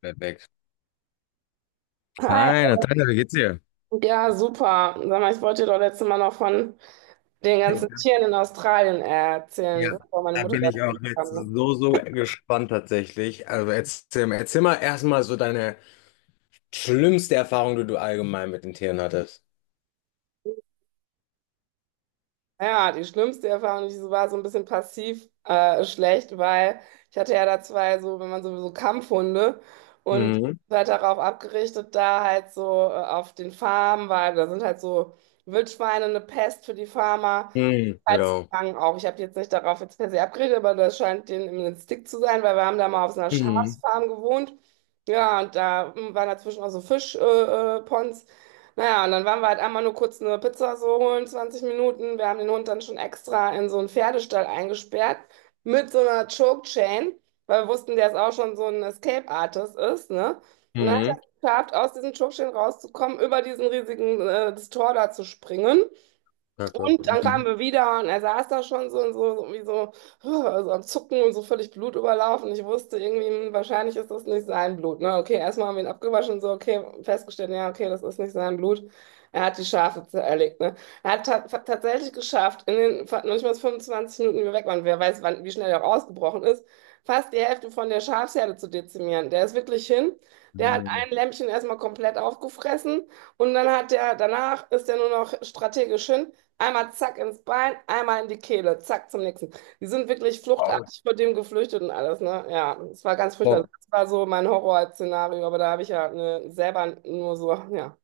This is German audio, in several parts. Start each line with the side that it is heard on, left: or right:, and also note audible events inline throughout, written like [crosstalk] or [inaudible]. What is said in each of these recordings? left: Perfekt.
right: Hi.
left: Hi, Natalia, wie geht's dir?
right: Ja, super. Sag mal, ich wollte dir doch letztes Mal noch von den ganzen Tieren in Australien
left: Ja,
right: erzählen, bevor meine
left: da
right: Mutter
left: bin ich
right: dazu
left: auch jetzt
right: kam, ne?
left: so, so gespannt tatsächlich. Also erzähl mal erstmal so deine schlimmste Erfahrung, die du allgemein mit den Tieren hattest.
right: Ja, die schlimmste Erfahrung, die so war so ein bisschen passiv schlecht, weil ich hatte ja da zwei so, wenn man sowieso Kampfhunde und die
left: Mhm.
right: sind halt darauf abgerichtet, da halt so auf den Farmen, weil da sind halt so Wildschweine eine Pest für die Farmer.
left: Mhm. Ja.
right: Salzstangen auch. Ich habe jetzt nicht darauf jetzt per se abgeredet, aber das scheint denen im Stick zu sein, weil wir haben da mal auf so einer
left: Mhm.
right: Schafsfarm gewohnt. Ja, und da waren dazwischen auch so Fischpons. Ponds. Naja, und dann waren wir halt einmal nur kurz eine Pizza so holen, 20 Minuten. Wir haben den Hund dann schon extra in so einen Pferdestall eingesperrt mit so einer Choke Chain, weil wir wussten, der ist auch schon so ein Escape Artist ist, ne? Und dann hat er
left: Mhm.
right: es geschafft, aus diesem Choke Chain rauszukommen, über diesen riesigen das Tor da zu springen.
left: Kacke.
right: Und dann kamen
left: Mhm.
right: wir wieder und er saß da schon so und so, so irgendwie so, [laughs] huh, also am Zucken und so völlig blutüberlaufen. Ich wusste irgendwie, hm, wahrscheinlich ist das nicht sein Blut. Ne? Okay, erstmal haben wir ihn abgewaschen und so, okay, festgestellt, ja, okay, das ist nicht sein Blut. Er hat die Schafe zerlegt. Ne? Er hat ta tatsächlich geschafft, in den noch nicht mal 25 Minuten, die wir weg waren, wer weiß, wann, wie schnell er auch ausgebrochen ist, fast die Hälfte von der Schafsherde zu dezimieren. Der ist wirklich hin. Der hat
left: Mhm.
right: ein Lämpchen erstmal komplett aufgefressen. Und dann hat der, danach ist er nur noch strategisch hin. Einmal zack ins Bein, einmal in die Kehle, zack zum nächsten. Die sind wirklich
left: Oh,
right: fluchtartig vor dem geflüchtet und alles, ne? Ja, es war ganz furchtbar. Das war so mein Horrorszenario, aber da habe ich ja, ne, selber nur so, ja,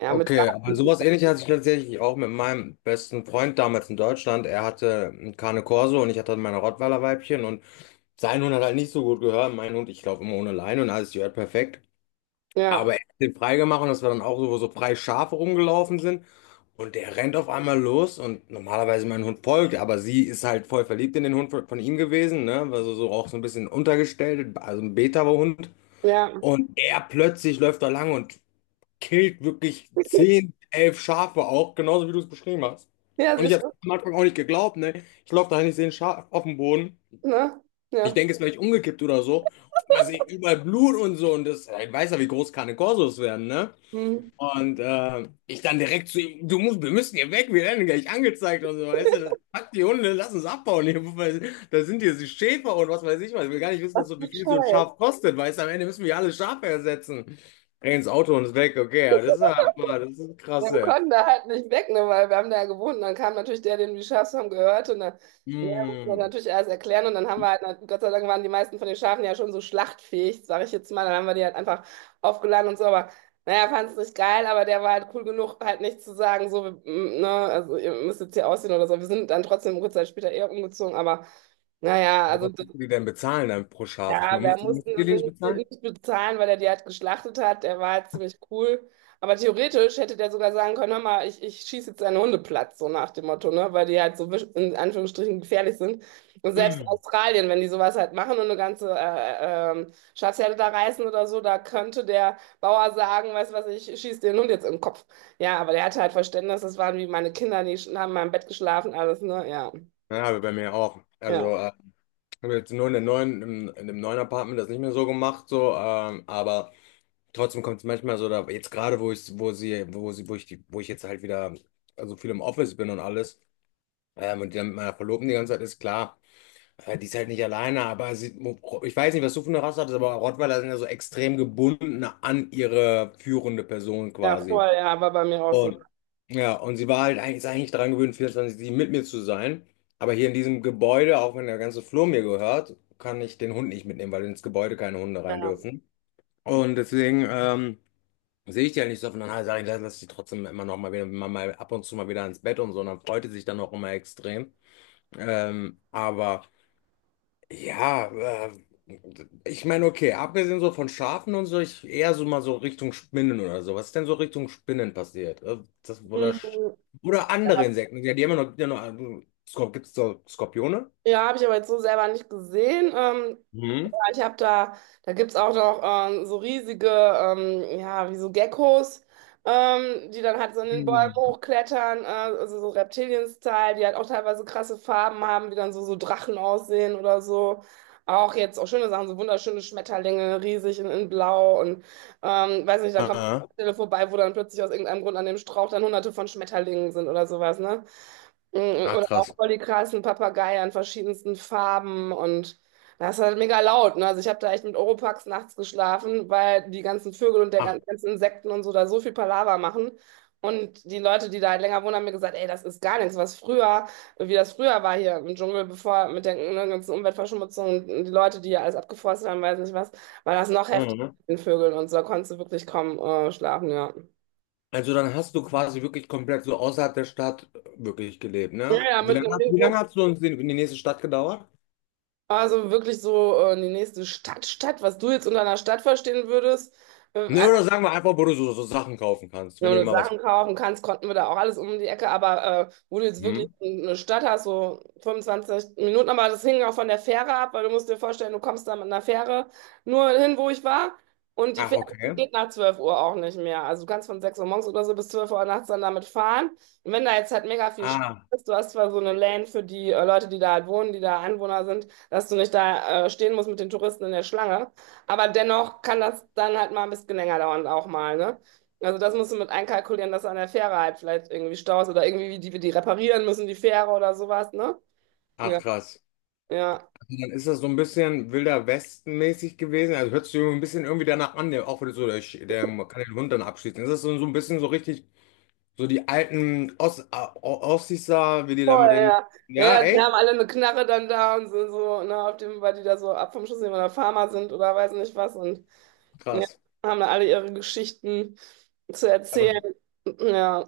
right: ja, mit,
left: okay, aber
right: Garten-
left: sowas ähnliches hatte ich tatsächlich auch mit meinem besten Freund damals in Deutschland. Er hatte einen Cane Corso und ich hatte meine Rottweiler-Weibchen und sein Hund hat halt nicht so gut gehört. Mein Hund, ich laufe immer ohne Leine und alles gehört perfekt.
right: ja,
left: Aber er hat den freigemacht und dass wir dann auch so, wo so freie Schafe rumgelaufen sind. Und der rennt auf einmal los und normalerweise mein Hund folgt, aber sie ist halt voll verliebt in den Hund von ihm gewesen, ne? Also so auch so ein bisschen untergestellt, also ein Beta-Hund.
right: ja,
left: Und er plötzlich läuft da lang und killt wirklich 10 11 Schafe auch, genauso wie du es beschrieben hast.
right: ja,
left: Und ich
right: siehst
left: habe
right: du,
left: am Anfang auch nicht geglaubt, ne? Ich laufe da hin, ich sehe ein Schaf auf dem Boden.
right: ne?
left: Ich
right: Ja.
left: denke, es ist vielleicht umgekippt oder so. Man sieht überall Blut und so und das, ja, ich weiß ja, wie groß keine Korsos werden, ne?
right: Hm.
left: Und ich dann direkt zu ihm, du musst, wir müssen hier weg, wir werden gleich angezeigt und so, weißt du, das packt die Hunde, lass uns abbauen hier, weil da sind hier die Schäfer und was weiß ich was, ich will gar nicht wissen, was so, wie viel so ein
right: Scheiße.
left: Schaf kostet, weißt du, am Ende müssen wir alle Schafe ersetzen. Renn ins Auto und ist weg, okay, ja, das ist ja, aber, das ist krass,
right: Ja, wir
left: ja.
right: konnten da halt nicht weg, ne, weil wir haben da ja gewohnt. Und dann kam natürlich der, den wir Schafe haben, gehört. Und dann, ne, musste man
left: Hm.
right: natürlich alles erklären. Und dann haben wir halt, Gott sei Dank waren die meisten von den Schafen ja schon so schlachtfähig, sage ich jetzt mal. Dann haben wir die halt einfach aufgeladen und so. Aber naja, fand es nicht geil, aber der war halt cool genug, halt nicht zu sagen, so, wir, mm, ne, also ihr müsst jetzt hier ausziehen oder so. Wir sind dann trotzdem kurze Zeit später eher umgezogen, aber. Naja,
left: Aber
right: also
left: was musst du die denn bezahlen dann pro Schaf? Ich
right: ja,
left: meine,
right: wir
left: musst
right: mussten
left: du die nicht bezahlen?
right: nicht bezahlen, weil er die halt geschlachtet hat. Der war halt ziemlich cool. Aber theoretisch hätte der sogar sagen können, hör mal, ich schieße jetzt einen Hundeplatz so nach dem Motto, ne? Weil die halt so in Anführungsstrichen gefährlich sind. Und selbst in
left: [clears throat]
right: Australien, wenn die sowas halt machen und eine ganze Schafsherde da reißen oder so, da könnte der Bauer sagen, weißt du was, ich schieße den Hund jetzt im Kopf. Ja, aber der hatte halt Verständnis, das waren wie meine Kinder, die haben in meinem Bett geschlafen, alles, ne? Ja,
left: Ja, aber bei mir auch.
right: ja.
left: Also, haben jetzt nur in der neuen, in dem neuen Apartment das nicht mehr so gemacht, so, aber. Trotzdem kommt es manchmal so, da, jetzt gerade, wo ich, wo sie, wo ich die, wo ich jetzt halt wieder so viel im Office bin und alles, und die dann mit meiner Verlobten die ganze Zeit ist, klar, die ist halt nicht alleine, aber sie, ich weiß nicht, was du für eine Rasse hattest, aber Rottweiler sind ja so extrem gebunden an ihre führende Person
right: Ja,
left: quasi.
right: voll, ja, war bei mir auch so.
left: Und ja, und sie war halt eigentlich, ist eigentlich daran gewöhnt, vierundzwanzig 7 mit mir zu sein. Aber hier in diesem Gebäude, auch wenn der ganze Flur mir gehört, kann ich den Hund nicht mitnehmen, weil ins Gebäude keine Hunde rein
right: Ja.
left: dürfen. Und deswegen, sehe ich die halt nicht so oft. Und dann sage ich, lass die trotzdem immer noch mal wieder, mal ab und zu mal wieder ins Bett und so. Und dann freut die sich dann auch immer extrem. Aber ja, äh, ich meine, okay, abgesehen so von Schafen und so, ich eher so mal so Richtung Spinnen oder so. Was ist denn so Richtung Spinnen passiert? Das, oder,
right: Mhm.
left: oder andere Insekten. Ja, die haben ja noch, die haben noch Skor, gibt's so Skorpione?
right: Ja, habe ich aber jetzt so selber nicht gesehen.
left: Mhm.
right: Ja, ich habe da, da gibt's auch noch so riesige, ja, wie so Geckos, die dann halt so in den Bäumen
left: Hm.
right: hochklettern, also so Reptilien-Style, die halt auch teilweise krasse Farben haben, die dann so, so Drachen aussehen oder so. Auch jetzt auch schöne Sachen, so wunderschöne Schmetterlinge, riesig in Blau und weiß nicht, da
left: Ah,
right: kommt eine
left: ah.
right: Stelle vorbei, wo dann plötzlich aus irgendeinem Grund an dem Strauch dann hunderte von Schmetterlingen sind oder sowas, ne? Mm,
left: Ach,
right: oder auch
left: krass.
right: voll die krassen Papageien an verschiedensten Farben und das ist halt mega laut. Ne? Also ich habe da echt mit Oropax nachts geschlafen, weil die ganzen Vögel und der
left: Ach.
right: ganzen Insekten und so da so viel Palaver machen. Und die Leute, die da halt länger wohnen, haben mir gesagt, ey, das ist gar nichts, was früher, wie das früher war hier im Dschungel, bevor mit der, ne, ganzen Umweltverschmutzung und die Leute, die hier alles abgeforstet haben, weiß nicht was, war das noch heftiger
left: Mhm.
right: mit den Vögeln und so, da konntest du wirklich kaum schlafen, ja.
left: Also dann hast du quasi wirklich komplett so außerhalb der Stadt wirklich gelebt,
right: Ja,
left: ne?
right: ja, mit einem.
left: Wie lange hast du uns in die nächste Stadt gedauert?
right: Also wirklich so die nächste Stadt, was du jetzt unter einer Stadt verstehen würdest. Äh,
left: Ne, oder sagen wir einfach, wo du so, so Sachen kaufen kannst, wenn
right: wenn
left: ihr
right: du
left: mal was.
right: Sachen kaufen kannst, konnten wir da auch alles um die Ecke. Aber wo du jetzt wirklich
left: Hm?
right: eine Stadt hast, so 25 Minuten, aber das hing auch von der Fähre ab, weil du musst dir vorstellen, du kommst da mit einer Fähre nur hin, wo ich war. Und die
left: Ach,
right: Fähre, die
left: okay.
right: geht nach 12 Uhr auch nicht mehr. Also du kannst von 6 Uhr morgens oder so bis 12 Uhr nachts dann damit fahren. Und wenn da jetzt halt mega viel Stadt
left: Ah,
right: ist, du hast zwar so eine Lane für die Leute, die da halt wohnen, die da Anwohner sind, dass du nicht da stehen musst mit den Touristen in der Schlange. Aber dennoch kann das dann halt mal ein bisschen länger dauern auch mal, ne? Also das musst du mit einkalkulieren, dass an der Fähre halt vielleicht irgendwie Staus oder irgendwie wie die wir die reparieren müssen, die Fähre oder sowas, ne?
left: ach
right: Ja,
left: krass.
right: ja.
left: Also dann ist das so ein bisschen Wilder Westen-mäßig gewesen. Also hört sich so ein bisschen irgendwie danach an, der, auch wenn du so, der kann den Hund dann abschießen. Ist das so, so ein bisschen so richtig, so die alten Ossis da, wie die da
right: Voll,
left: mit den.
right: ja. Ja,
left: Ja,
right: ja, die
left: echt?
right: haben alle eine Knarre dann da und sind so, ne, auf dem, weil die da so ab vom Schuss nehmen oder Farmer sind oder weiß nicht was und ja,
left: Krass.
right: haben da alle ihre Geschichten zu
left: Aber
right: erzählen. Ja,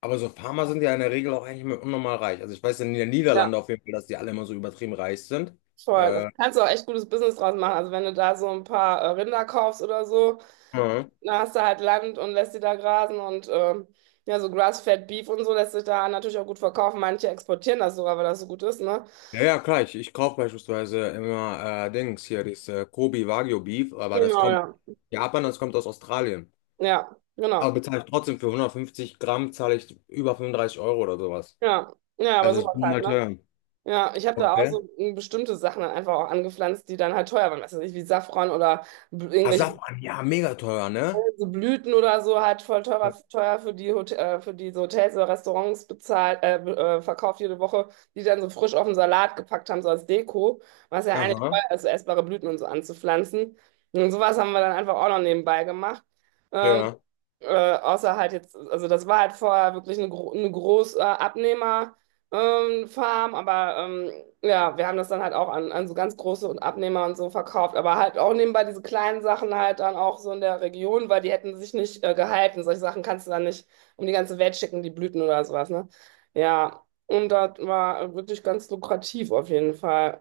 left: Aber so Farmer sind ja in der Regel auch eigentlich immer unnormal reich. Also ich weiß in den
right: ja,
left: Niederlanden auf jeden Fall, dass die alle immer so übertrieben reich sind.
right: voll. Da
left: Äh,
right: kannst du auch echt gutes Business draus machen. Also wenn du da so ein paar Rinder kaufst oder so,
left: ja,
right: da hast du halt Land und lässt sie da grasen und ja, so Grass-Fed Beef und so lässt sich da natürlich auch gut verkaufen. Manche exportieren das sogar, weil das so gut ist, ne?
left: ja, ja, klar, ich kaufe beispielsweise immer Dings hier, dieses Kobe Wagyu Beef, aber das
right: Genau,
left: kommt aus
right: ja.
left: Japan, das kommt aus Australien.
right: Ja,
left: Aber
right: genau.
left: bezahle ich trotzdem für 150 Gramm, zahle ich über 35 € oder sowas.
right: Ja, ja, aber
left: Also ist
right: sowas
left: nur
right: halt,
left: mal
right: ne?
left: teuer.
right: Ja, ich habe da auch
left: Okay.
right: so hm, bestimmte Sachen dann einfach auch angepflanzt, die dann halt teuer waren. Was weiß ich, wie Safran oder
left: Ah
right: irgendwelche
left: Asafran, ja, mega teuer, ne?
right: so Blüten oder so halt voll teurer, teuer für die, Hot für diese Hotels oder Restaurants bezahlt, verkauft jede Woche, die dann so frisch auf den Salat gepackt haben, so als Deko, was ja eigentlich
left: Aha,
right: teuer ist, so essbare Blüten und so anzupflanzen. Und sowas haben wir dann einfach auch noch nebenbei gemacht. Ähm,
left: ja.
right: äh, außer halt jetzt, also das war halt vorher wirklich eine, gro eine große Abnehmerfarm, Farm, aber ja, wir haben das dann halt auch an, an so ganz große und Abnehmer und so verkauft, aber halt auch nebenbei diese kleinen Sachen halt dann auch so in der Region, weil die hätten sich nicht gehalten. Solche Sachen kannst du dann nicht um die ganze Welt schicken, die Blüten oder sowas, ne? Ja, und das war wirklich ganz lukrativ auf jeden Fall.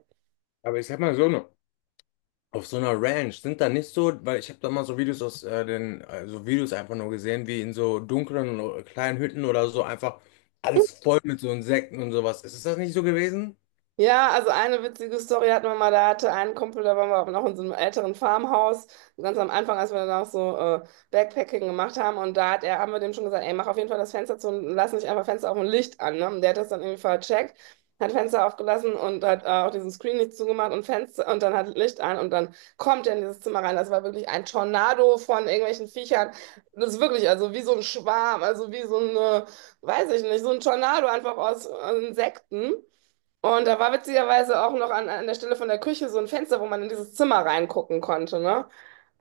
left: Aber ich sag mal so, auf so einer Ranch sind da nicht so, weil ich habe da mal so Videos aus so Videos einfach nur gesehen, wie in so dunklen kleinen Hütten oder so einfach alles voll mit so Insekten und sowas. Ist das nicht so gewesen?
right: Ja, also eine witzige Story hatten wir mal, da hatte ein Kumpel, da waren wir aber noch in so einem älteren Farmhaus, so ganz am Anfang, als wir dann auch so Backpacking gemacht haben und da hat er, haben wir dem schon gesagt, ey, mach auf jeden Fall das Fenster zu und lass nicht einfach Fenster auf und Licht an, ne? Und der hat das dann irgendwie vercheckt, hat Fenster aufgelassen und hat auch diesen Screen nicht zugemacht und Fenster und dann hat Licht an und dann kommt er in dieses Zimmer rein. Das war wirklich ein Tornado von irgendwelchen Viechern. Das ist wirklich, also wie so ein Schwarm, also wie so eine, weiß ich nicht, so ein Tornado einfach aus Insekten. Und da war witzigerweise auch noch an, an der Stelle von der Küche so ein Fenster, wo man in dieses Zimmer reingucken konnte, ne?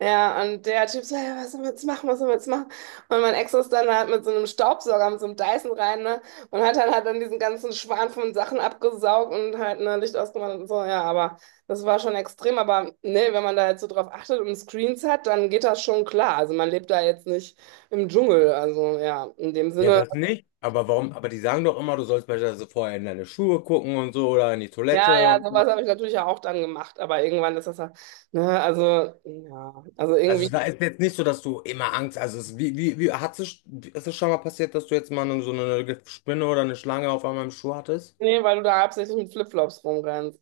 right: Ja, und der Typ so, ja, was sollen wir jetzt machen, was sollen wir jetzt machen? Und mein Ex ist dann halt mit so einem Staubsauger, mit so einem Dyson rein, ne? Und hat dann halt dann diesen ganzen Schwarm von Sachen abgesaugt und halt, ne, Licht ausgemacht und so, ja, aber das war schon extrem, aber ne, wenn man da jetzt so drauf achtet und Screens hat, dann geht das schon klar. Also man lebt da jetzt nicht im Dschungel, also ja, in dem
left: Ja,
right: Sinne.
left: das nicht. Aber warum? Aber die sagen doch immer, du sollst beispielsweise vorher in deine Schuhe gucken und so oder in die
right: Ja,
left: Toilette
right: ja,
left: und so.
right: sowas habe ich natürlich ja auch dann gemacht, aber irgendwann ist das ja, ne, also, ja, also
left: Also
right: irgendwie,
left: da ist jetzt nicht so, dass du immer Angst. Also es, wie hat es, ist es schon mal passiert, dass du jetzt mal so eine Spinne oder eine Schlange auf einmal im Schuh hattest?
right: nee, weil du da hauptsächlich mit Flipflops rumrennst.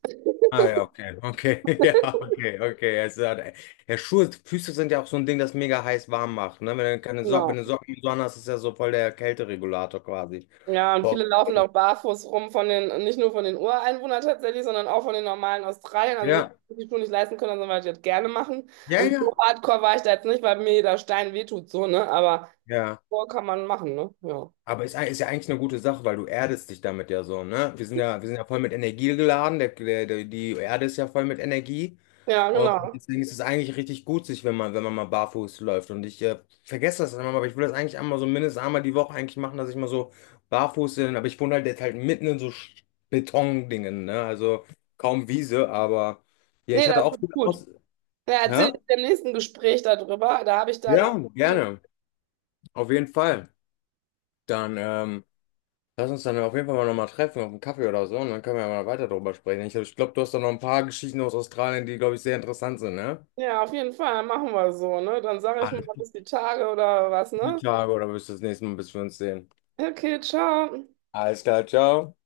left: Ah ja, okay, okay, [laughs] ja, okay, okay. Also, ja, Schuhe, Füße sind ja auch so ein Ding, das mega heiß warm macht, ne? Wenn du keine Socken, wenn
right: Genau.
left: du Socken und so an hast, ist ja so voll der Kälteregulator quasi.
right: Ja, und viele
left: Boah.
right: laufen auch barfuß rum von den, nicht nur von den Ureinwohnern tatsächlich, sondern auch von den normalen Australiern, also nicht,
left: Ja,
right: die die Schuhe nicht leisten können, sondern weil die das gerne machen.
left: ja,
right: Also so
left: ja,
right: hardcore war ich da jetzt nicht, weil mir jeder Stein wehtut, so, ne, aber
left: ja.
right: so kann man machen, ne, ja.
left: Aber ist, ist ja eigentlich eine gute Sache, weil du erdest dich damit ja so, ne? Wir sind ja voll mit Energie geladen, die Erde ist ja voll mit Energie.
right: Ja,
left: Und
right: genau.
left: deswegen ist es eigentlich richtig gut, sich, wenn man mal barfuß läuft. Und ich vergesse das immer, aber ich will das eigentlich einmal so mindestens einmal die Woche eigentlich machen, dass ich mal so barfuß bin. Aber ich wohne halt jetzt halt mitten in so Betondingen, ne? Also kaum Wiese, aber ja,
right: Nee,
left: ich hatte
right: das
left: auch
right: tut
left: viel
right: gut.
left: aus.
right: Ja, erzähl
left: Hä?
right: ich dir im nächsten Gespräch darüber, da habe ich da eine.
left: Ja, gerne. Auf jeden Fall. Dann, lass uns dann auf jeden Fall mal nochmal treffen auf einen Kaffee oder so und dann können wir ja mal weiter darüber sprechen. Ich glaube, du hast da noch ein paar Geschichten aus Australien, die, glaube ich, sehr interessant sind, ne?
right: Ja, auf jeden Fall, machen wir so, ne? Dann sage ich
left: Alles,
right: mal bis die Tage oder was,
left: die
right: ne?
left: Tage oder wirst du das nächste Mal, bis wir uns sehen.
right: Okay, ciao.
left: Alles klar, ciao.